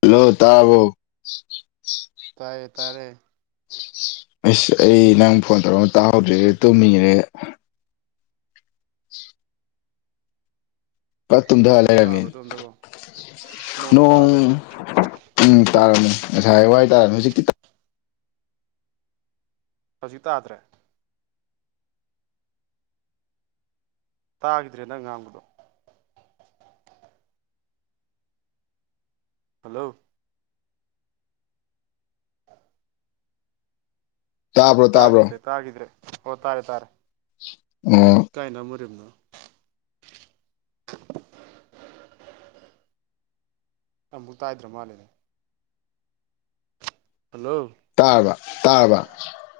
hello ꯇꯥꯕꯣ ꯇꯥꯏꯌꯦ ꯇꯥꯔꯦ ꯑꯁ ꯑꯩ ꯅꯪ ꯐꯣꯟ ꯇꯧꯔꯛꯝꯃ ꯇꯥꯍꯧꯗ꯭ꯔ‌ꯦ ꯇꯨꯃꯤꯉꯩ ꯄꯥꯛ ꯇꯨꯝꯗ ꯅꯣꯡꯒ ꯇꯥꯕ꯭ꯔꯥ ꯑꯗꯣꯝꯗꯕꯣ ꯅꯣꯡꯒ ꯂꯩꯔꯝꯃ‌ꯦꯅ‌ꯦ ꯇꯥꯕ꯭ꯔꯣ ꯎꯝ ꯇꯥꯔꯝꯅꯤ ꯉꯁꯥꯏ ꯋꯥꯏ ꯇꯥꯔꯅꯤ ꯍꯧꯖꯤꯛꯇꯤ ꯍꯧꯖꯤꯛ ꯇꯥꯗ꯭ꯔꯦ ꯇꯥꯒꯤꯗ꯭ꯔꯦ ꯅꯪ ꯉꯥꯡꯕꯗꯣ ꯍꯜꯂꯣ ꯇꯥꯕ꯭ꯔꯣ ꯇꯥꯕ꯭ꯔꯣ ꯇꯥꯒꯤꯗ꯭ꯔꯦ ꯇꯥꯒꯤꯗ꯭ꯔꯦ ꯑꯣ ꯇꯥꯔꯦ ꯇꯥꯔꯦ ꯑꯣ ꯀꯥꯏꯅꯥ [inaudible] ꯑꯃꯨꯛ ꯇꯥꯏꯗ꯭ꯔ ꯃꯥꯜꯂꯦꯅꯦ ꯍꯜꯂꯣ ꯇꯥꯔꯕ ꯇꯥꯔꯕ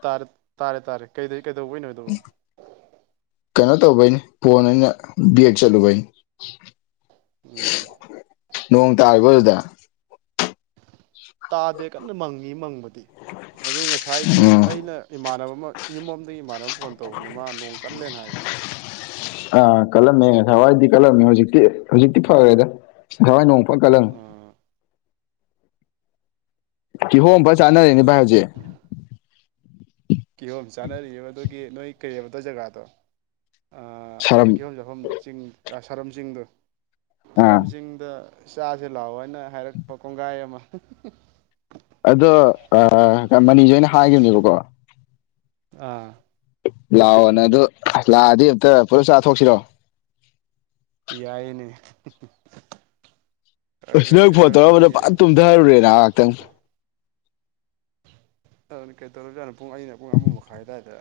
ꯇꯥꯔꯦ ꯇꯥꯔꯦ ꯇꯥꯔꯦ ꯀꯩꯗ ꯀꯩꯗꯧꯕꯏ ꯅꯣꯏꯗꯧꯕ ꯀꯩꯅꯣ ꯇꯧꯕꯩꯅꯤ ꯐꯣꯟ ꯑꯩꯅ ꯕꯒ ꯆꯠꯂꯨꯕꯩꯅꯤ ꯎꯝ ꯅꯣꯡ ꯇꯥꯔꯒꯣ ꯑꯗꯨꯗ ꯇꯥꯗꯦ ꯀꯟꯅ ꯃꯪꯉꯤ ꯃꯪꯕꯗꯤ ꯑꯗꯨ ꯉꯁꯥꯏꯗꯤ ꯎꯝ ꯑꯩꯅ ꯏꯃꯥꯟꯅꯕ ꯌꯨꯝꯝꯗꯒꯤ ꯏꯃꯥꯟꯅꯕ ꯐꯣꯟ ꯇꯧꯕꯅꯦ ꯃꯥ ꯅꯣꯡ ꯀꯜꯂꯦꯅ ꯍꯥꯏ ꯑꯥ ꯀꯠꯂꯝꯃꯦ ꯊꯋꯥꯏꯗꯤ ꯀꯠꯂꯝꯃꯦ ꯍꯧꯖꯤꯛꯇꯤ ꯍꯧꯖꯤꯛꯇꯤ ꯐꯔꯦꯗ ꯊꯋꯥꯏ ꯄ ꯀꯂꯪ ꯑꯥ ꯀꯤꯍꯣꯝꯝꯕ ꯆꯥꯅꯔꯦꯅꯦ ꯚꯥꯏ ꯍꯧꯖꯤꯛ ꯀꯤꯍꯣꯝ ꯆꯥꯅꯔꯤꯑꯕ ꯑꯗꯨꯒꯤ ꯅꯣꯏ ꯀꯩꯕꯗ ꯖꯒꯥꯗꯣ ꯁꯥꯔꯝ ꯃꯣꯏ ꯀꯤꯐꯝ ꯆꯥꯐꯝꯗꯣ ꯆꯤꯡ ꯁꯔꯝ ꯆꯤꯡꯗꯣ ꯑꯥ ꯁꯔꯝꯖꯤꯡꯗ ꯆꯥꯁꯦ ꯂꯥꯛꯑꯣ ꯍꯥꯏꯅ ꯍꯥꯏꯔꯛꯄ ꯀꯣꯡꯒꯥꯏ ꯑꯃ ꯑ ꯃꯅꯤꯁꯦ ꯑꯩꯅ ꯍꯥꯏꯈꯤꯕꯅꯦꯕꯀꯣ ꯑꯥ ꯂꯥꯛꯑꯣꯅꯦ ꯑꯗꯨ ꯂꯥꯛꯑꯗꯤ ꯑꯝꯛꯇ ꯄꯨꯂꯞ ꯆꯥꯊꯣꯛꯁꯤꯔꯣ ꯌꯥꯏꯅꯦ ꯑ ꯑꯩꯈꯣꯏ ꯅꯣꯏ ꯐꯣꯟ ꯇꯧꯔꯝꯕꯗ ꯑꯩꯈꯣꯏꯔꯣꯝꯗꯒꯤ ꯄ ꯇꯨꯝꯊꯍꯔꯨꯔꯦ ꯅ ꯉꯍꯥꯏꯍꯥꯛꯇꯪ ꯀꯩ ꯇꯧꯔꯖꯥꯠꯅꯣ ꯄꯨꯡ ꯑꯩꯅ ꯄꯨꯡ ꯑꯃ ꯃꯈꯥꯏꯋꯥꯏꯗ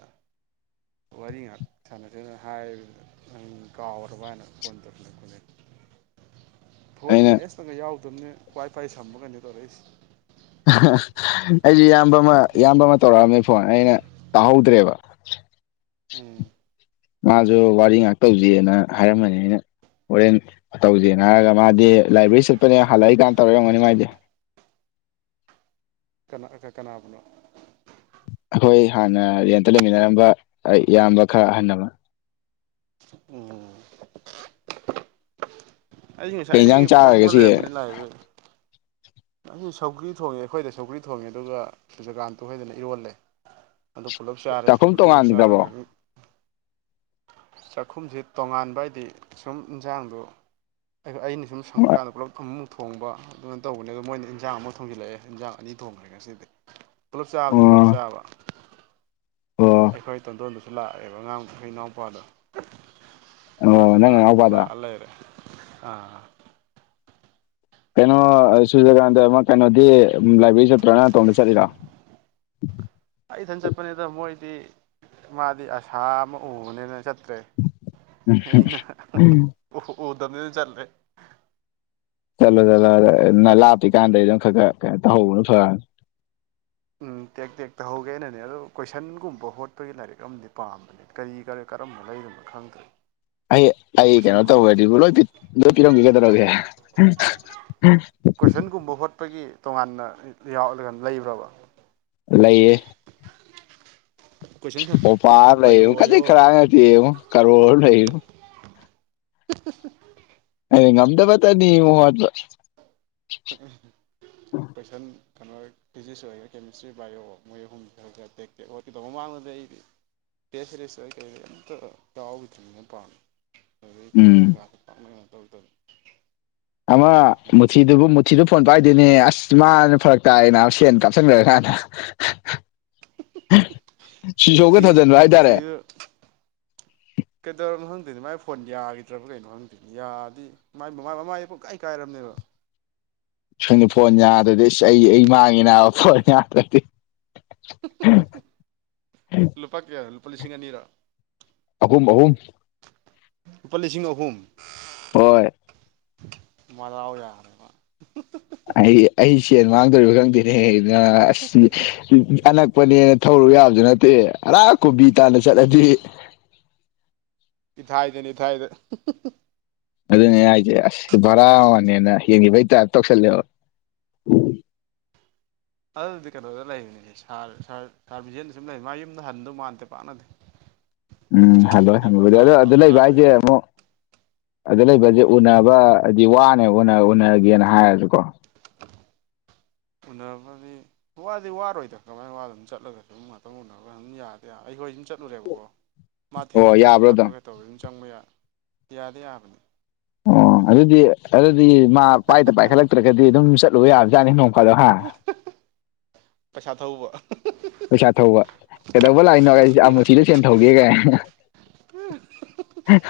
ꯋꯥꯔꯤ ꯉꯥꯛ ꯁꯥꯟꯅꯁꯤꯦꯅ ꯍꯥꯏꯕ ꯅꯪ ꯀꯥꯎꯔꯕ ꯍꯥꯏꯅ ꯐꯣꯟ ꯇꯧꯁꯤꯜꯂꯛꯄꯅꯦ [inaudible] [unintelligible] ꯐꯣꯟ ꯑꯩꯅ ꯕꯦꯂꯦꯟꯁꯇꯪꯒ ꯌꯥꯎꯗꯕꯅꯦ ꯋꯥꯏ ꯐꯥꯏ ꯁꯃꯒꯩꯅꯣ ꯇꯧꯔꯛꯏꯁꯦ ꯑꯩꯁꯨ ꯏꯌꯥꯝꯕ ꯑꯃ ꯏꯌꯥꯝꯕ ꯑꯃ ꯇꯧꯔꯛꯑꯝꯃꯦ ꯐꯣꯟ ꯑꯩꯅ ꯇꯥ ꯍꯧꯗ꯭ꯔꯦꯕ ꯎꯝ ꯃꯥꯁꯨ ꯋꯥꯔꯤ ꯉꯥꯛꯇꯧꯁꯤꯅ ꯍꯥꯏꯔꯝꯃꯅꯤ ꯑꯩꯅ ꯍꯣꯔꯦꯟ ꯇꯧꯁꯦꯅ ꯍꯥꯏꯔꯒ ꯃꯥꯗꯤ ꯂꯥꯏꯕ꯭ꯔꯦꯔꯤ ꯆꯠꯄꯅꯦ ꯍꯜꯂꯛꯏꯀꯥꯟ ꯇꯧꯔꯔꯝꯒꯅꯤ ꯃꯥꯏꯗꯤ ꯀꯅꯥꯅꯥꯕꯅ ꯑꯩꯈꯣꯏ ꯍꯥꯟꯅ ꯔꯦꯟꯇ ꯂꯩꯃꯤꯟꯅꯔꯝꯕ ꯏꯌꯥꯝꯕ ꯈꯔ ꯑꯍꯟꯅꯕ ꯎꯝ ꯑꯩꯁꯦ ꯀꯩ ꯏꯟꯖꯥꯡ ꯉꯁꯥꯏꯗꯒꯤ ꯆꯥꯔꯒꯦ ꯐꯝꯃꯒ ꯁꯤ ꯂꯩꯔꯝꯕꯅꯤ ꯂꯥꯛꯗꯨ ꯑꯩ ꯁꯧꯒ꯭ꯔꯤ ꯊꯣꯡꯉꯦ ꯑꯩꯈꯣꯏꯗ ꯁꯧꯀ꯭ꯔꯤ ꯊꯣꯡꯉꯦ ꯑꯗꯨꯒꯖꯀꯥꯟ ꯇ ꯍꯣꯏꯗꯅ ꯏꯔꯣꯜꯂꯦ ꯑꯗꯨ ꯄꯨꯂꯞ ꯆꯥꯔꯦ ꯆꯥꯛꯈꯨꯝ ꯁꯒꯔꯤꯗꯨ ꯆꯥꯔꯒ ꯇꯣꯉꯥꯟꯈ꯭ꯔꯕꯣ ꯑꯗꯨ ꯆꯥꯛꯈꯨꯝꯁꯤ ꯇꯣꯉꯥꯟꯕ ꯍꯥꯏꯗꯤ ꯁꯨꯝ ꯏꯟꯁꯥꯡꯗ ꯑꯩꯅ ꯁꯨꯝ ꯁꯪꯕ ꯀꯥꯟꯗ ꯄꯨꯂꯞ ꯊꯛ ꯊꯣꯡꯕ ꯑꯗꯨꯃꯥꯏꯅ ꯇꯧꯕꯅꯦ ꯑꯗꯨ ꯃꯣꯏꯅ ꯏꯟꯖꯥꯡ ꯑꯃꯨ ꯊꯣꯡꯖꯤꯜꯂꯛꯑꯦ ꯏꯟꯖꯥꯡ ꯑꯅꯤ ꯊꯣꯡꯈ꯭ꯔꯦ ꯉ ꯁꯤꯗꯤ ꯄꯨꯂꯞ ꯑꯣ ꯆꯥꯕꯗꯤ ꯄꯨꯂꯞ ꯆꯥꯕ ꯑꯣ ꯑꯩꯈꯣꯏ ꯇꯣꯟꯗꯣꯟꯗꯨꯁꯨ ꯂꯥꯛꯑꯦꯕ ꯑꯉꯥꯡ ꯑꯩꯈꯣꯏ ꯏꯅꯥꯎꯄꯥꯗꯣ ꯑꯣ ꯃꯥꯁ ꯅꯪ ꯂꯥꯛ ꯅꯅꯥꯎꯄꯥꯗꯣ ꯂꯥꯛ ꯑꯂꯦ ꯑꯥ ꯀꯩꯅꯣ ꯁꯨꯔꯗ꯭ꯀꯥꯟꯇ ꯑꯃ ꯀꯩꯅꯣꯗꯤ ꯂꯥꯏꯕ꯭ꯔꯦꯔꯤ ꯆꯠꯇ꯭ꯔꯣꯅ ꯇꯣꯡꯗ ꯆꯠꯂꯤꯔ [inaudible] [unintelligible] ꯑꯩ ꯏꯊꯟ ꯆꯠꯄꯅꯤꯗ ꯃꯣꯏꯗꯤ ꯃꯥꯗꯤ ꯑꯁꯥ ꯑꯃ ꯎꯕꯅꯤꯅ ꯆꯠ ꯦ ꯑ ꯑꯣ ꯑꯣꯗꯗꯤꯗꯤ ꯆꯜꯔꯦ ꯆꯠꯂꯣ ꯆꯠꯂꯣ ꯑꯗ ꯅ ꯂꯥꯞꯄꯤꯤ ꯀꯥꯟꯗꯩ ꯑꯗꯨꯝ ꯈꯔ ꯈꯔꯣ ꯇꯧꯍꯧꯕꯅ ꯐꯔꯛꯅꯤ ꯎꯝ ꯇꯦꯛ ꯇꯦꯛ ꯇꯍꯧꯒꯦꯅꯅꯦ ꯑꯣ ꯀꯣꯏꯁꯟꯒꯨꯝꯕ ꯍꯣꯠꯄꯒꯤ ꯂꯥꯏꯔꯤꯛ ꯑꯃꯗꯤ ꯄꯥꯝꯕꯅꯦ ꯀꯔꯤ ꯀꯔꯤ ꯀꯔꯝꯕ ꯂꯩꯔꯤꯅꯣ ꯈꯪꯗ꯭ꯔꯔꯤ ꯑꯩ ꯑꯩ ꯀꯩꯅꯣ ꯇꯧꯋꯗꯤꯕꯨ ꯂꯣꯏ ꯂꯣꯏ ꯄꯤꯔꯝꯈꯤꯒꯗꯧꯔꯒꯦ ꯀꯣꯏꯁꯟꯒꯨꯝꯕ ꯍꯣꯠꯄꯒꯤ ꯇꯣꯉꯥꯟꯅ ꯌꯥꯎꯒ ꯂꯩꯕ꯭ꯔꯕ ꯂꯩꯏꯌꯦ ꯀꯣꯏꯁꯟ ꯈꯛꯀꯤ ꯣꯄꯔ ꯂꯩ ꯕꯥꯏꯑꯣ ꯀꯗꯤ ꯑꯣꯏꯌꯣ ꯈꯔ ꯑ ꯀꯔꯣ ꯂꯩ [unintelligible] [inaudible] ꯉ ꯑꯝꯗꯕꯥꯗ ꯇꯅꯤ꯭ꯔ ꯄꯩꯁꯥ ꯀꯩꯅꯣ ꯐꯤꯖꯤꯛꯁ ꯑꯣꯏꯔꯦꯥ ꯀꯦꯃꯤꯁꯇ꯭ꯔꯤ ꯕꯥꯏꯑꯣ ꯃꯣꯏ ꯑꯍꯨꯝꯁꯤꯂꯒ ꯇꯦꯛꯇꯦꯛ ꯑꯣꯣꯠꯀꯦꯗꯧꯕ ꯃꯃꯥꯡꯗ ꯑꯩꯗꯤ ꯀꯦꯁꯦꯁ ꯀꯩ ꯌꯥꯎ ꯅꯤ ꯄ ꯑꯗꯨꯩ ꯎꯝ ꯀꯊꯟꯅꯤꯒꯥꯁꯨ ꯇꯥꯛꯅꯅ ꯇꯧꯗꯔꯤ ꯑꯃ ꯃꯨꯊꯤꯗꯨꯕꯨ ꯃꯨꯊꯤꯗꯨ ꯐꯣꯟ ꯄꯥꯏꯗꯣꯏꯅꯦ ꯑꯁ ꯃꯥꯅ ꯐꯔꯛ ꯇꯥꯏꯅ ꯁꯦꯟ ꯀꯥꯞꯁꯤꯟꯈ꯭ꯔ ꯀꯥꯟꯗ ꯁꯤꯁꯣꯛꯒ ꯃꯨꯊꯤ ꯊꯥꯖꯤꯟꯕ꯭ꯔ ꯍꯥꯏꯇꯥꯔꯦ ꯀꯩꯗꯧꯔ ꯍ ꯑꯗꯨꯗꯤ ꯃꯥꯏ ꯐꯣꯟ ꯌꯥꯈꯤꯗ꯭ꯔꯕ ꯀꯩꯅꯣ ꯍꯪꯗꯣꯏꯅꯤ ꯌꯥꯗꯤ ꯃꯃꯥꯏ ꯃꯃꯥꯏ ꯄꯨꯡꯀꯥꯏ ꯀꯥꯏꯔꯝꯅꯦꯕ ꯁꯨꯝꯅ ꯐꯣꯟ ꯌꯥꯗ꯭ꯔꯗꯤꯁ ꯑꯩ ꯑꯩ ꯃꯥꯡꯉꯤꯅꯦ ꯐꯣꯟ ꯌꯥꯗ꯭ꯔꯗꯤ ꯂꯨꯄꯥ ꯀꯌꯥ ꯂꯨꯄꯥ ꯂꯤꯁꯤꯡ ꯑꯅꯤꯔꯥ ꯑꯍꯨꯝ ꯑꯍꯨꯝ ꯂꯨꯄꯥ ꯂꯤꯁꯤꯡ ꯑꯍꯨꯝ ꯍꯣꯏ ꯃꯖꯥ ꯑꯣꯏ ꯌꯥꯔꯦ ꯑꯩ ꯑꯩ ꯁꯦꯟ ꯃꯥꯡꯗꯣꯔꯤꯕ ꯈꯪꯗꯦꯅꯦ ꯍ ꯑꯁꯤ ꯑꯅꯛꯄꯅꯦꯅ ꯊꯧꯔꯛ ꯌꯥꯕꯗꯨ ꯅꯠꯇꯦ ꯑꯔꯥꯛ ꯀꯣꯕꯤ ꯇꯥꯟꯅ ꯆꯠꯂꯗꯤ ꯏꯊ ꯏꯗꯦꯅꯤ ꯏꯊꯧ ꯍꯥꯏꯗ ꯑꯗꯨꯅꯦ ꯍꯥꯏꯁꯦ ꯑꯁ ꯚꯔꯥ ꯋꯥꯅꯦꯅ ꯌꯦꯡꯈꯤꯕꯩꯇꯥꯔꯞ ꯇꯧꯁꯜꯂꯦꯕ ꯎꯝ ꯑꯗꯨꯗꯤ ꯀꯩꯅꯣꯗ ꯂꯩꯕꯅꯤꯅꯦ ꯁꯥ ꯁꯥꯔꯕꯤꯖꯦꯟꯗ ꯁꯨꯝ ꯂꯩ ꯃꯥ ꯌꯨꯝꯗ ꯍꯟꯗꯧ ꯃꯥꯟꯗꯦ ꯄꯥꯛꯅꯗꯦ ꯎꯝ ꯃꯣꯏ ꯍꯜꯂꯣ ꯁꯨꯇꯤꯕꯨ ꯍꯗꯤ ꯑꯗꯣ ꯊꯥ ꯑꯗꯨ ꯄꯥꯛ ꯂꯩꯕ ꯍꯥꯏꯁꯦ ꯊꯥꯔꯣꯏꯅ ꯑꯃꯨꯛ ꯑꯗꯨꯗ ꯂꯩꯕꯁꯦ ꯎꯅꯕ ꯍꯥꯏꯗꯤ ꯋꯥꯅꯦ ꯎꯅꯒꯦꯅ ꯍꯥꯏꯔꯁꯨꯀꯣ [unintelligible] [inaudible] ꯎꯅꯔꯕꯗꯤ ꯋꯥꯗꯤ ꯋꯥꯔꯣꯏꯗꯅ ꯀꯃꯥꯏꯅ ꯋꯥꯗꯅ ꯑꯗꯨꯝ ꯆꯠꯂꯒꯁꯨ ꯑꯗꯨꯝ ꯉꯥꯛꯇꯪ ꯎꯔꯒ ꯑꯗꯨꯝ ꯌꯥꯗꯤꯦ ꯌꯥꯔ ꯑꯩꯈꯣꯏ ꯑꯗꯨꯝ ꯆꯠꯂꯨꯔꯦꯕꯀꯣ ꯃꯥ ꯊꯤꯟ ꯑꯣ ꯆꯠꯄ ꯌꯥꯕ꯭ꯔꯣ ꯈꯣꯠꯄ ꯀꯩꯇꯧꯕ ꯑꯗꯨꯝ ꯆꯪꯕ ꯌꯥ ꯌꯥꯗꯤ ꯌꯥꯕꯅꯤ ꯑꯣ ꯑꯗꯨꯗꯤ ꯑꯗꯨꯗꯤ ꯃꯥ ꯄꯥꯏꯗ ꯄꯥꯏꯈꯠꯂꯛꯇ꯭ꯔꯒꯗꯤ ꯑꯗꯨꯝ ꯆꯠꯂꯨꯕ ꯌꯥꯕꯖꯥꯠꯅꯤ ꯅꯣꯡ ꯐꯥꯗꯣꯛ ꯍꯥ ꯄꯩꯁꯥ ꯊꯧꯕ ꯄꯩꯁꯥ ꯊꯧꯕ ꯀꯩꯗꯧꯕ ꯂꯥꯛꯏꯅꯣ ꯃꯨꯊꯤꯗ ꯁꯦꯟ ꯊꯧꯒꯦ ꯀꯩ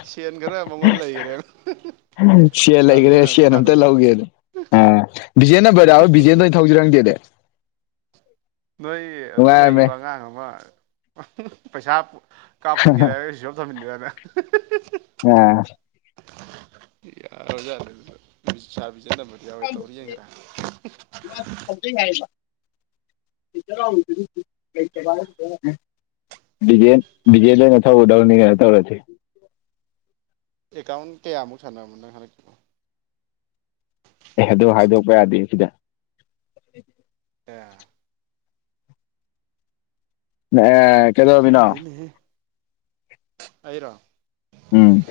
ꯁꯦꯟ ꯈꯔ ꯑꯃꯃꯜ ꯂꯩꯈꯔꯦ ꯁꯤꯌꯥ ꯂꯩꯒꯦ ꯁꯤꯌꯥꯟ ꯑꯇ ꯂ ꯍꯒꯦꯣ ꯑꯣ ꯕꯤꯖꯦ ꯔ ꯍꯣꯏ ꯕꯤꯖꯦꯟꯗ ꯑꯣꯏꯅ ꯊꯧꯖꯔꯝꯗꯦꯗꯤ ꯅꯣꯏ ꯑꯗꯨꯗ ꯅꯨꯡꯉꯥꯏꯔꯝꯃꯦ ꯂꯩꯔꯤꯕ ꯑꯉꯥꯡ ꯑꯃ ꯄꯩꯁꯥ ꯀꯥꯞꯁꯤꯟꯒꯦꯔꯦ ꯑꯩꯁꯨꯝ ꯊꯝꯟꯗꯦꯔꯅ ꯑ ꯌꯥꯔꯖꯂ ꯆꯥꯕꯤ ꯅ ꯃꯗꯤ ꯑꯣꯏꯦ ꯇꯧꯔꯤꯒ꯭ꯔ [unintelligible] [inaudible] ꯦ ꯖꯦ ꯂꯩ ꯅꯊ ꯎꯗꯥꯔꯅꯤ ꯍꯥꯏꯠꯇꯧꯔ ꯑꯦꯀꯥꯎꯟ ꯀꯌꯥꯃꯨꯛ ꯁꯥꯟꯔꯔꯕꯣ ꯅꯪ ꯍꯗꯛꯣ ꯑꯦ ꯑꯗꯨ ꯍꯥꯏꯗꯣꯛꯄ ꯌꯥꯗꯦ ꯁꯤꯗ [unintelligible] [inaudible] ꯑꯦ ꯀꯦꯗꯕꯤꯅꯣ ꯈꯪꯗꯦꯅꯦꯍꯦ ꯑꯩꯔꯣ ꯎꯝ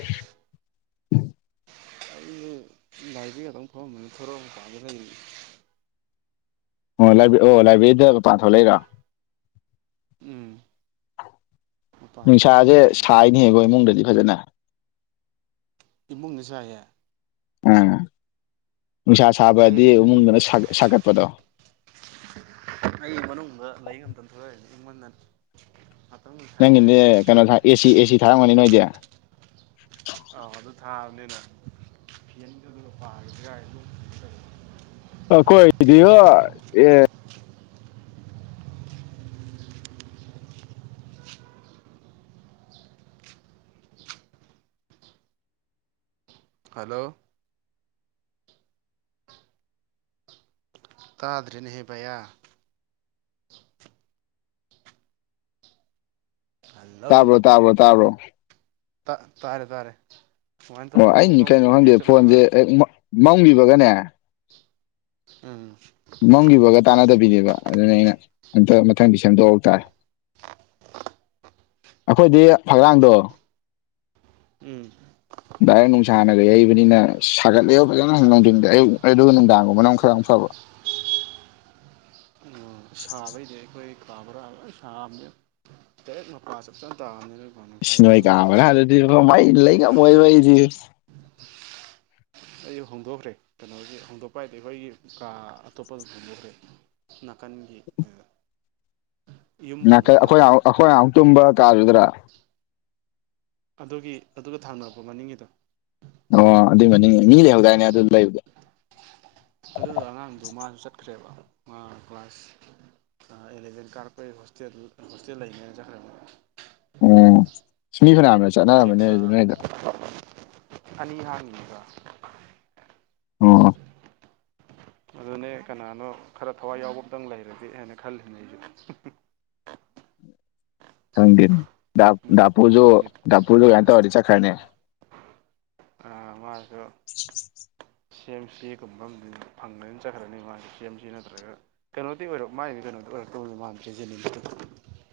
ꯑꯩꯁ ꯂꯥꯏꯕꯔꯤ ꯑꯗꯨꯪ ꯊꯣꯛꯝꯕꯅꯤ ꯊꯣꯔꯛꯑ ꯀꯥꯟꯗ ꯑꯣ ꯑꯣ ꯂꯥꯏꯕ꯭ꯔꯦꯔꯤꯗ ꯄꯥꯟꯊ ꯂꯩꯔꯥ ꯎꯝ ꯃꯄꯥꯟꯗ ꯉꯥꯛꯇꯪ ꯅꯨꯡꯁꯥꯁꯦ ꯂꯩꯔꯤ ꯁꯥꯏꯅꯦꯍꯕꯣ ꯏꯃꯨꯡꯗꯗꯤ ꯐꯖꯅ ꯏꯃꯨꯡꯒꯤꯁꯨ ꯍꯥꯏꯌꯦ ꯑꯥ ꯅꯨꯡꯁꯥ ꯁꯥꯕꯗꯤ ꯑꯩꯗꯤ ꯏꯃꯨꯡꯗ ꯏꯃꯨꯡꯗꯨꯅ ꯁꯥꯒꯠꯄꯗꯣ ꯑꯩ ꯃꯅꯨꯡꯗ ꯂꯥꯏꯡ ꯑꯝꯇꯪ ꯊꯣꯛꯂꯛꯑꯏꯁꯦ ꯑꯩꯉꯣꯟꯗ ꯅꯪꯒꯤꯅꯦ ꯀꯩꯅꯣ ꯑꯦꯁꯤ ꯑꯦꯁꯤ ꯊꯥꯔꯝꯒꯅꯤ ꯅꯣꯏꯗꯤ ꯑꯥꯎ ꯑꯗꯨ ꯊꯥꯕꯅꯤꯅ ꯐꯦꯟꯗꯨ ꯑꯗꯨꯅ ꯄꯥꯈꯤꯗꯒꯥꯏ ꯑꯗꯨꯝ ꯑ ꯀꯣꯏꯗꯤ ꯑꯦ [unintelligible] ꯍꯂꯣ ꯇꯥꯗ꯭ꯔꯔꯤꯅ ꯍꯦꯕꯌꯥ ꯍꯜꯂꯣ ꯇꯥꯕꯣ ꯇꯥꯕꯣ ꯇꯥꯕꯣ ꯇꯥꯔꯦ ꯇꯥꯔꯦ ꯀꯃꯥꯏꯅ ꯑꯣ ꯇꯧꯔꯤꯕꯅꯣ ꯑꯃꯨꯛꯀ ꯑꯩ ꯀꯩꯅꯣ ꯈꯪꯗꯦ ꯕꯦꯛ ꯆꯠꯂꯨꯔꯤꯕ ꯐꯣꯟꯁꯦ ꯍꯦꯛ ꯃꯪꯕꯤꯕꯒꯅꯦ ꯎꯝ ꯃꯪꯒꯤꯕꯒ ꯇꯥꯟꯅꯗꯕꯤꯅꯦꯕ ꯑꯗꯨꯅ ꯑꯩꯅ ꯑꯝꯇ ꯃꯊꯪꯗꯤ ꯁꯦꯝꯗꯣꯛꯍ ꯇꯥꯔꯦ ꯑꯩꯈꯣꯏꯗꯤ ꯐꯛꯂꯥꯡꯗꯣ ꯎꯝ ꯗꯥꯏꯔꯦꯛ ꯅꯨꯡꯁꯥꯅꯒ ꯌꯩꯕꯅꯤꯅ ꯁꯥꯒꯠꯂꯛꯕ ꯐꯖꯅ ꯅꯨꯡꯊꯤꯡꯗ ꯑꯌꯨꯛ ꯑꯗꯨꯒ ꯅꯨꯡꯗꯥꯡꯒꯨꯝꯕꯅ ꯑꯃ ꯈꯔ ꯐꯥꯕ ꯁꯥꯕꯩꯗꯤ ꯑꯩꯈꯣꯏ ꯄꯕ꯭ꯔ ꯁꯥ ꯇ ꯃꯄꯥꯥ ꯆꯞ ꯆ ꯇꯥꯡ ꯏꯣꯏ ꯀꯕ ꯍꯥꯏꯗꯤ ꯏ ꯂꯩ ꯀ ꯃꯣꯏꯕꯗꯤ ꯑꯩꯁꯨ ꯍꯣꯡꯗꯣꯛꯈ꯭ꯔꯦ ꯀꯩꯅꯣꯒꯤ ꯍꯣꯡꯗꯣꯛꯄ ꯍꯥꯏꯗꯤ ꯑꯩꯈꯣꯏꯒꯤ ꯀꯥ ꯑꯇꯣꯞꯄ ꯑꯗꯨꯝ ꯍꯣꯡꯗꯣꯛꯈ꯭ꯔꯦ ꯅꯥꯀꯟꯒꯤ [unintelligible] ꯌꯨꯝ ꯅꯥꯀꯩ ꯍꯣꯡꯗꯣꯛꯄ ꯑꯩꯈꯣꯏ ꯅꯠꯇꯕ ꯑꯩꯈꯣꯏ ꯃꯣꯏ ꯉꯨ ꯇꯨꯝꯕ ꯀꯥꯔꯨꯗ꯭ꯔꯥ ꯑꯗꯨꯒꯤ ꯑꯗꯨꯒ ꯊꯥꯡꯔꯕꯣ ꯃꯅꯤꯡꯒꯤꯗꯣ ꯑꯣ ꯑꯗꯨꯏ ꯃꯅꯤꯡ ꯃꯤ ꯂꯩꯍꯧꯗꯥꯏꯅꯦ ꯑꯗꯨ ꯂꯩꯕꯗꯣ ꯑꯗꯨꯗ ꯑꯉꯥꯡꯗꯨꯣ ꯃꯥꯁꯨ ꯆꯠꯈ꯭ꯔꯦꯕ ꯃꯥ ꯀ꯭ꯂꯥꯁ ꯑꯦꯂꯚꯦꯟ ꯀꯥꯔꯛꯄꯩ ꯍꯣ ꯍꯣꯁꯇꯦꯜꯗꯨ ꯍꯣꯁꯇꯦꯜ ꯂꯩꯅꯦꯅ ꯆꯠꯈ꯭ꯔꯕ ꯎꯝ ꯁꯤꯅꯤ ꯐꯅꯝꯅ ꯆꯠꯅꯔꯕꯅꯦ ꯑꯩꯁꯨ ꯅꯣꯏꯗ ꯑꯅꯤꯍꯅꯤꯒ ꯑꯣ [unintelligible] ꯑꯗꯨꯅꯦ ꯀꯅꯥꯅꯣ ꯈꯔ ꯊꯋꯥꯏ ꯌꯥꯎꯕ ꯑꯃꯇꯪ ꯂꯩꯔꯒꯦ ꯍꯥꯏꯅ ꯈꯜꯂꯤꯅꯦ ꯑꯩꯁꯨ ꯈꯪꯗꯦꯅꯦ ꯗꯥꯄꯨꯁꯨ ꯅꯤꯠ ꯙꯄꯨꯁꯨ ꯀꯥꯏ ꯇꯧꯔꯗꯤ ꯆꯠꯈ꯭ꯔꯅꯦ ꯑꯃꯃꯥꯁꯨ ꯁꯤ ꯑꯦꯝ ꯁꯤꯒꯨꯝꯕ ꯑꯃꯗꯤ ꯐꯪꯗꯅ ꯆꯠꯈ꯭ꯔꯅꯤ ꯃꯥꯁꯦ ꯁꯤ ꯑꯦꯝ ꯁꯤ ꯅꯠꯇ꯭ꯔꯒ ꯀꯩꯅꯣꯗꯤ ꯑꯣꯏꯔꯣ ꯃꯒꯤꯗꯤ ꯀꯩꯅꯣꯗ ꯀ ꯃꯝꯖꯦꯖꯅꯤꯃꯤꯇ [unintelligible]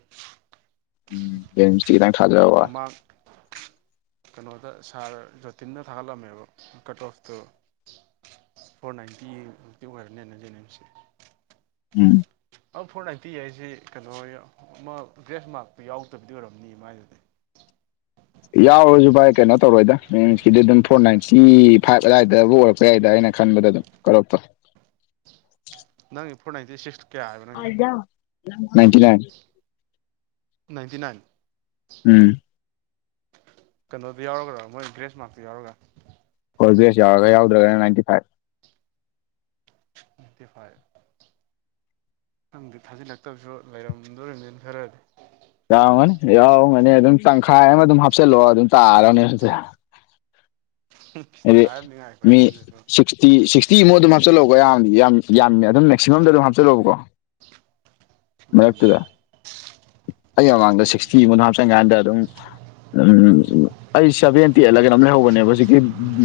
ꯎꯝ ꯁꯇꯇꯪ ꯊꯥꯖꯕ ꯃꯃꯥꯡ ꯀꯩꯅꯣꯗ ꯁꯥꯔ ꯖꯣꯇꯤꯟꯅ ꯊꯥꯒꯠꯂꯝꯃꯦꯕ ꯀꯠ ꯑꯣꯐꯇꯨ ꯐꯣꯔ ꯅꯥꯏꯟꯇꯤꯛꯇꯤ ꯑꯣꯏꯔꯦꯅꯦꯅꯖꯦꯁꯤ ꯎꯝ ꯑ ꯐꯣꯔ ꯅꯥꯏꯟꯇꯤ ꯍꯥꯏꯁꯤ ꯀꯩꯅꯣ ꯑꯃ ꯗ꯭ꯔꯦꯁ ꯃꯥꯔꯛꯇꯨ ꯌꯥꯎꯗꯕꯗꯤ ꯑꯣꯏꯔꯝꯅꯤ ꯃꯥꯏꯗꯨꯗꯤ [unintelligible] ꯌꯥꯎꯔꯁꯨ ꯚꯥꯏ ꯀꯩꯅꯣ ꯇꯧꯔꯣꯏꯗ ꯃꯤꯟꯁꯀꯤꯗꯤ ꯑꯗꯨꯝ ꯐꯣꯔ ꯅꯥꯏꯟꯇꯤ ꯐꯥꯏꯚ ꯑꯗꯨꯋꯥꯏꯗꯕꯨ ꯑꯣꯏꯔꯛꯄ ꯌꯥꯏꯗ ꯑꯩꯅ ꯈ ꯑꯗꯨꯣꯛꯇ ꯅꯪꯒꯤ ꯐꯣꯔ ꯅꯥꯏꯟꯇꯤ ꯁꯤꯛꯁ ꯀꯌꯥ ꯍꯥꯏꯕ ꯅꯪꯒꯤꯗ ꯅꯥꯟꯇꯤꯅꯟ ꯅꯥꯏꯟꯇꯤ ꯅꯥꯏꯟ ꯎꯝ ꯀꯩꯅꯣꯗꯨ ꯌꯥꯎꯔꯒꯗ꯭ꯔꯥ ꯃꯣꯏꯒ꯭ꯔꯦꯁ ꯃꯥꯔꯛꯇꯨ ꯌꯥꯎꯔꯒ ꯐꯣꯔ ꯕꯤꯦꯁ ꯌꯥꯎꯔꯒ ꯌꯥꯎꯗ꯭ꯔꯒꯅ ꯅꯥꯏꯟꯇꯤ ꯐꯥꯏꯚ ꯐꯤꯚꯇꯤ ꯐꯥꯏꯚ ꯪꯗꯤ ꯊꯥꯖꯤꯜꯂꯛꯇꯕꯁꯨ ꯂꯩꯔꯝꯗꯣꯔꯤꯕꯅꯤꯅ ꯈꯔꯗꯤ ꯌꯥꯎꯒꯅꯤ ꯌꯥꯎꯒꯅꯤ ꯑꯗꯨꯝ ꯇꯪꯈꯥꯏ ꯑꯃ ꯑꯗꯨꯝ ꯍꯥꯞꯆꯤꯜꯂꯑꯣ ꯑꯗꯨꯝ ꯇꯥꯔꯅꯦ ꯍꯧꯁꯦ ꯏꯁ ꯇꯪꯈꯥꯏ ꯑꯃꯗꯤ ꯉꯥꯏꯈꯣꯍꯦ ꯃꯤ ꯅꯪꯁꯨ ꯁꯤꯁꯇꯤ ꯁꯤ ꯐꯤ ꯑꯃꯨꯛ ꯑꯗꯨꯝ ꯍꯥꯞꯆꯤꯜꯂꯛꯣ ꯌꯥꯝꯗꯤ ꯌꯥꯝ ꯌꯥꯝꯃꯦ ꯑꯗꯨꯝ ꯃꯦꯛꯁꯤꯃꯝꯗ ꯑꯗꯨꯝ ꯍꯥꯞꯤꯜꯂꯛꯎꯕꯀꯣ ꯎꯝ ꯃꯔꯛꯇꯨꯗ ꯑꯩ ꯃꯃꯥꯡꯗ ꯎꯝ ꯁꯤꯛꯁꯇꯤ ꯑꯃꯗ ꯍꯥꯞꯆꯟ ꯀꯥꯟꯗ ꯑꯗꯨꯝ ꯎꯝ ꯑꯩ ꯁꯦꯚꯦꯟꯇꯤ ꯑꯩꯠꯂꯒꯅ ꯂꯩꯍꯧꯕꯅꯦꯕ ꯍꯧꯖꯤꯛꯀꯤ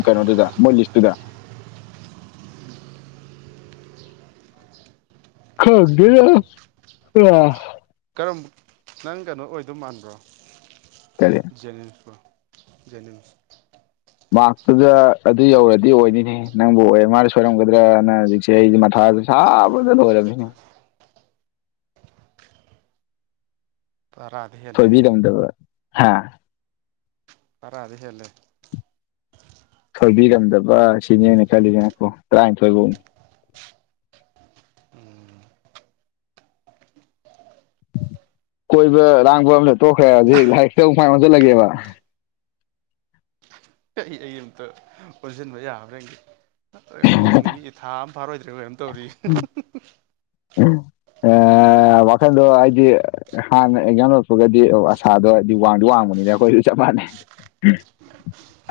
ꯀꯩꯅꯣꯗꯨꯗ ꯃꯣꯏ ꯂꯤꯁꯇꯨꯗ ꯑꯟꯑꯣꯗꯤꯕꯜ ꯈꯔꯗ ꯋꯥ ꯀꯔꯝ ꯅꯪ ꯀꯩꯅꯣ ꯑꯣꯏꯗꯧ ꯃꯥꯟꯕ꯭ꯔꯣ ꯀꯔꯤ ꯖꯦꯅꯤꯝꯁꯄꯨ ꯖꯦꯅꯤꯝꯁ ꯃꯥꯔꯛꯇꯨꯗ ꯑꯗꯨ ꯌꯧꯔꯗꯤ ꯑꯣꯏꯅꯤꯅꯦ ꯅꯪꯕꯨ ꯑꯣꯏ ꯃꯥꯅ ꯁꯣꯏꯔꯝꯒꯗ꯭ꯔꯅ ꯍꯧꯖꯤꯛꯁꯦ ꯑꯩꯗꯤ ꯃꯊꯥ ꯁꯥꯗ ꯂꯔ ꯇꯔꯥꯗꯤ ꯁꯣꯏꯕꯤ ꯍꯦꯜꯂꯦꯍꯦ ꯇꯗꯕ ꯇꯔꯗꯤ ꯍꯦꯜꯂꯦ ꯊꯣꯏꯕꯤꯔꯝꯗꯕ ꯁꯤꯅꯦꯅ ꯈꯜꯂꯤꯁꯤꯅꯀꯣ ꯇꯔꯥꯅꯤꯊꯣꯏ ꯐꯧꯅꯤ ꯎꯝ ꯀꯣꯏꯕ ꯂꯔꯥꯡꯕ ꯑꯝꯇ ꯇꯣꯛꯈ꯭ꯔꯦ ꯍꯧꯖꯤꯛ ꯂꯥꯏꯔꯤꯛꯇꯨꯃꯥꯏ ꯑꯣꯟꯁꯤꯜꯂꯒꯦꯕ ꯑꯟꯑꯣꯗꯤꯕꯜ ꯑꯩ ꯑꯩ ꯑꯃꯝꯇ ꯑꯣꯟꯁꯤꯟꯕ ꯌꯥꯕ꯭ꯔ ꯅꯣꯡ ꯅꯤꯅꯤꯒꯤ ꯊꯥ ꯑꯃ ꯐꯥꯔꯣꯏꯗ ꯀꯝ ꯇꯧꯔꯤ ꯑ ꯋꯥꯈꯜꯗꯣ ꯍꯥꯏꯗꯤ ꯍꯥꯟꯅ ꯑꯦꯛꯖꯥꯝ ꯂꯣꯏꯔꯄꯒꯗꯤ ꯑꯁꯥꯗꯣ ꯍꯥꯏꯗꯤ ꯋꯥꯡꯗꯣ ꯋꯥꯡꯕꯅꯤꯅ ꯑꯩꯈꯣꯏꯁꯨ ꯆꯞ ꯃꯥꯟꯅꯩ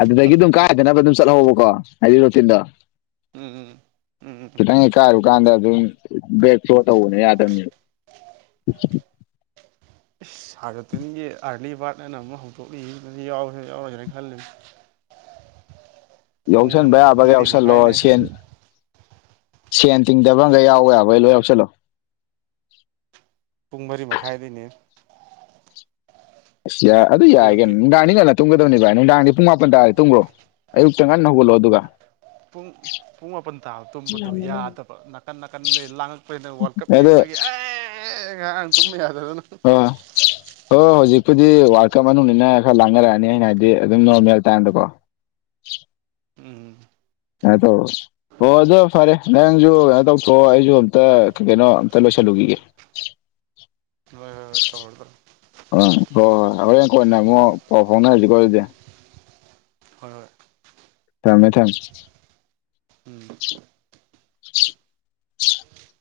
ꯑꯗꯨꯗꯒꯤ ꯑꯗꯨꯝ ꯀꯥꯏꯗꯅꯕ ꯑꯗꯨꯝ ꯆꯠꯍꯕꯀꯣ ꯍꯥꯏꯗꯤ ꯔꯨꯇꯤꯟꯗꯣ ꯎꯝ ꯎꯝ ꯎꯝ ꯈꯤꯇꯪ ꯀꯥꯏꯔꯨꯀꯥꯟꯗ ꯑꯗꯨꯝ ꯕꯦꯛꯇꯣ ꯇꯧꯕꯅ ꯌꯥꯗꯕꯅꯦꯕ ꯑꯟꯏꯟꯇꯦꯜꯂꯤꯖꯦꯕꯜ ꯁꯥꯒꯇꯦꯟꯒꯤ ꯑꯥꯔꯂꯤ ꯕꯥꯔꯠ ꯑꯅ ꯑꯃ ꯍꯧꯗꯣꯛꯂꯤ ꯌꯥꯎꯔ ꯌꯥꯎꯔꯁ꯭ꯔꯅ ꯈꯜꯂꯤ ꯄꯨꯡ ꯌꯥꯎꯁꯟꯕ ꯌꯥꯕ ꯃꯔꯤ ꯌꯥꯎꯁꯜꯂꯣ ꯃꯈꯥꯏꯅꯦ ꯁꯦꯟ ꯁꯦꯟ ꯇꯤꯡꯗꯕ ꯑꯃꯒ ꯌꯥꯎꯋꯦ ꯌꯥꯕꯣꯏ ꯂꯣꯏ ꯌꯥꯎꯁꯜꯂꯣ ꯄꯨꯡ ꯃꯔꯤ ꯃꯈꯥꯏꯗꯅꯦ ꯑꯁ ꯌꯥꯏ ꯑꯗꯨ ꯌꯥꯏꯒꯦ ꯑꯌꯨꯛꯀꯤ ꯅꯨꯡ ꯌꯥꯅꯤꯅ ꯃꯇꯨꯡ ꯅꯤ ꯚꯥꯏ ꯅꯨꯡꯗꯥꯡꯗꯤ ꯄꯨꯡ ꯃꯥꯄꯟ ꯇꯥꯔꯗꯤ ꯇꯨꯝꯈ꯭ꯔꯣ ꯑꯌꯨꯛꯇ ꯉꯟꯅ ꯍꯧꯒꯠꯂꯣ ꯑꯗꯨꯒ ꯄꯨꯡ ꯄꯨꯡ ꯃꯥꯄꯟ ꯇꯥꯕ ꯇꯨꯝꯕꯗꯨꯣ ꯌꯥꯗꯕ ꯅꯥꯀꯟ ꯅꯥꯀꯟꯗꯩ ꯂꯥꯡꯉꯛꯄꯅꯤꯅ ꯋꯥꯔꯜ ꯀꯞ ꯑꯗꯨ ꯌꯦꯡꯉꯩ ꯑꯦ ꯉꯥꯏꯍꯥꯛꯥꯡꯥꯡ ꯇꯨꯝꯕ ꯌꯥꯗꯗꯅ ꯑꯥ ꯍꯣꯏ ꯍ ꯍꯧꯖꯤꯛꯄꯗꯤ ꯋꯥꯔꯜ ꯀꯞ ꯃꯅꯨꯡꯅ ꯈꯔ ꯂꯥꯡꯅꯔꯛꯑꯅꯤ ꯑꯩꯅ ꯍꯥꯏꯗꯤ ꯑꯗꯨꯝ ꯅꯣꯔꯃꯦꯜ ꯇꯥꯏꯝꯗꯀꯣ ꯑꯟꯑꯣꯗꯤꯕꯜ ꯎꯝ ꯀꯩꯅꯥꯏ ꯇꯧꯕ ꯑꯣ ꯑꯗꯣ ꯐꯔꯦ ꯅꯪꯁꯨ ꯇꯨꯝ ꯀꯩꯅꯣ ꯇꯧꯊꯑꯣ ꯑꯩꯁꯨ ꯑꯝꯇ ꯀꯩꯅꯣ ꯑꯝꯇ ꯂꯣꯏ ꯆꯂꯨꯒ ꯍꯣꯏ ꯍꯣꯏ ꯇꯧꯔꯣ ꯇꯧꯔꯣ ꯑ ꯍꯣꯏ ꯍꯣꯏ ꯍꯣꯔꯡ ꯀꯣꯅꯦ ꯑꯃꯨꯛ ꯄꯥꯎ ꯐꯥꯎꯅꯔꯁꯤꯀꯣ ꯑꯗꯨꯗꯤ ꯍꯣꯏ ꯍꯣꯏ ꯊꯝꯃꯦ ꯎꯝ ꯊꯃꯦ ꯑꯟꯏꯟꯇꯦꯜꯂꯤꯖꯦꯕꯜ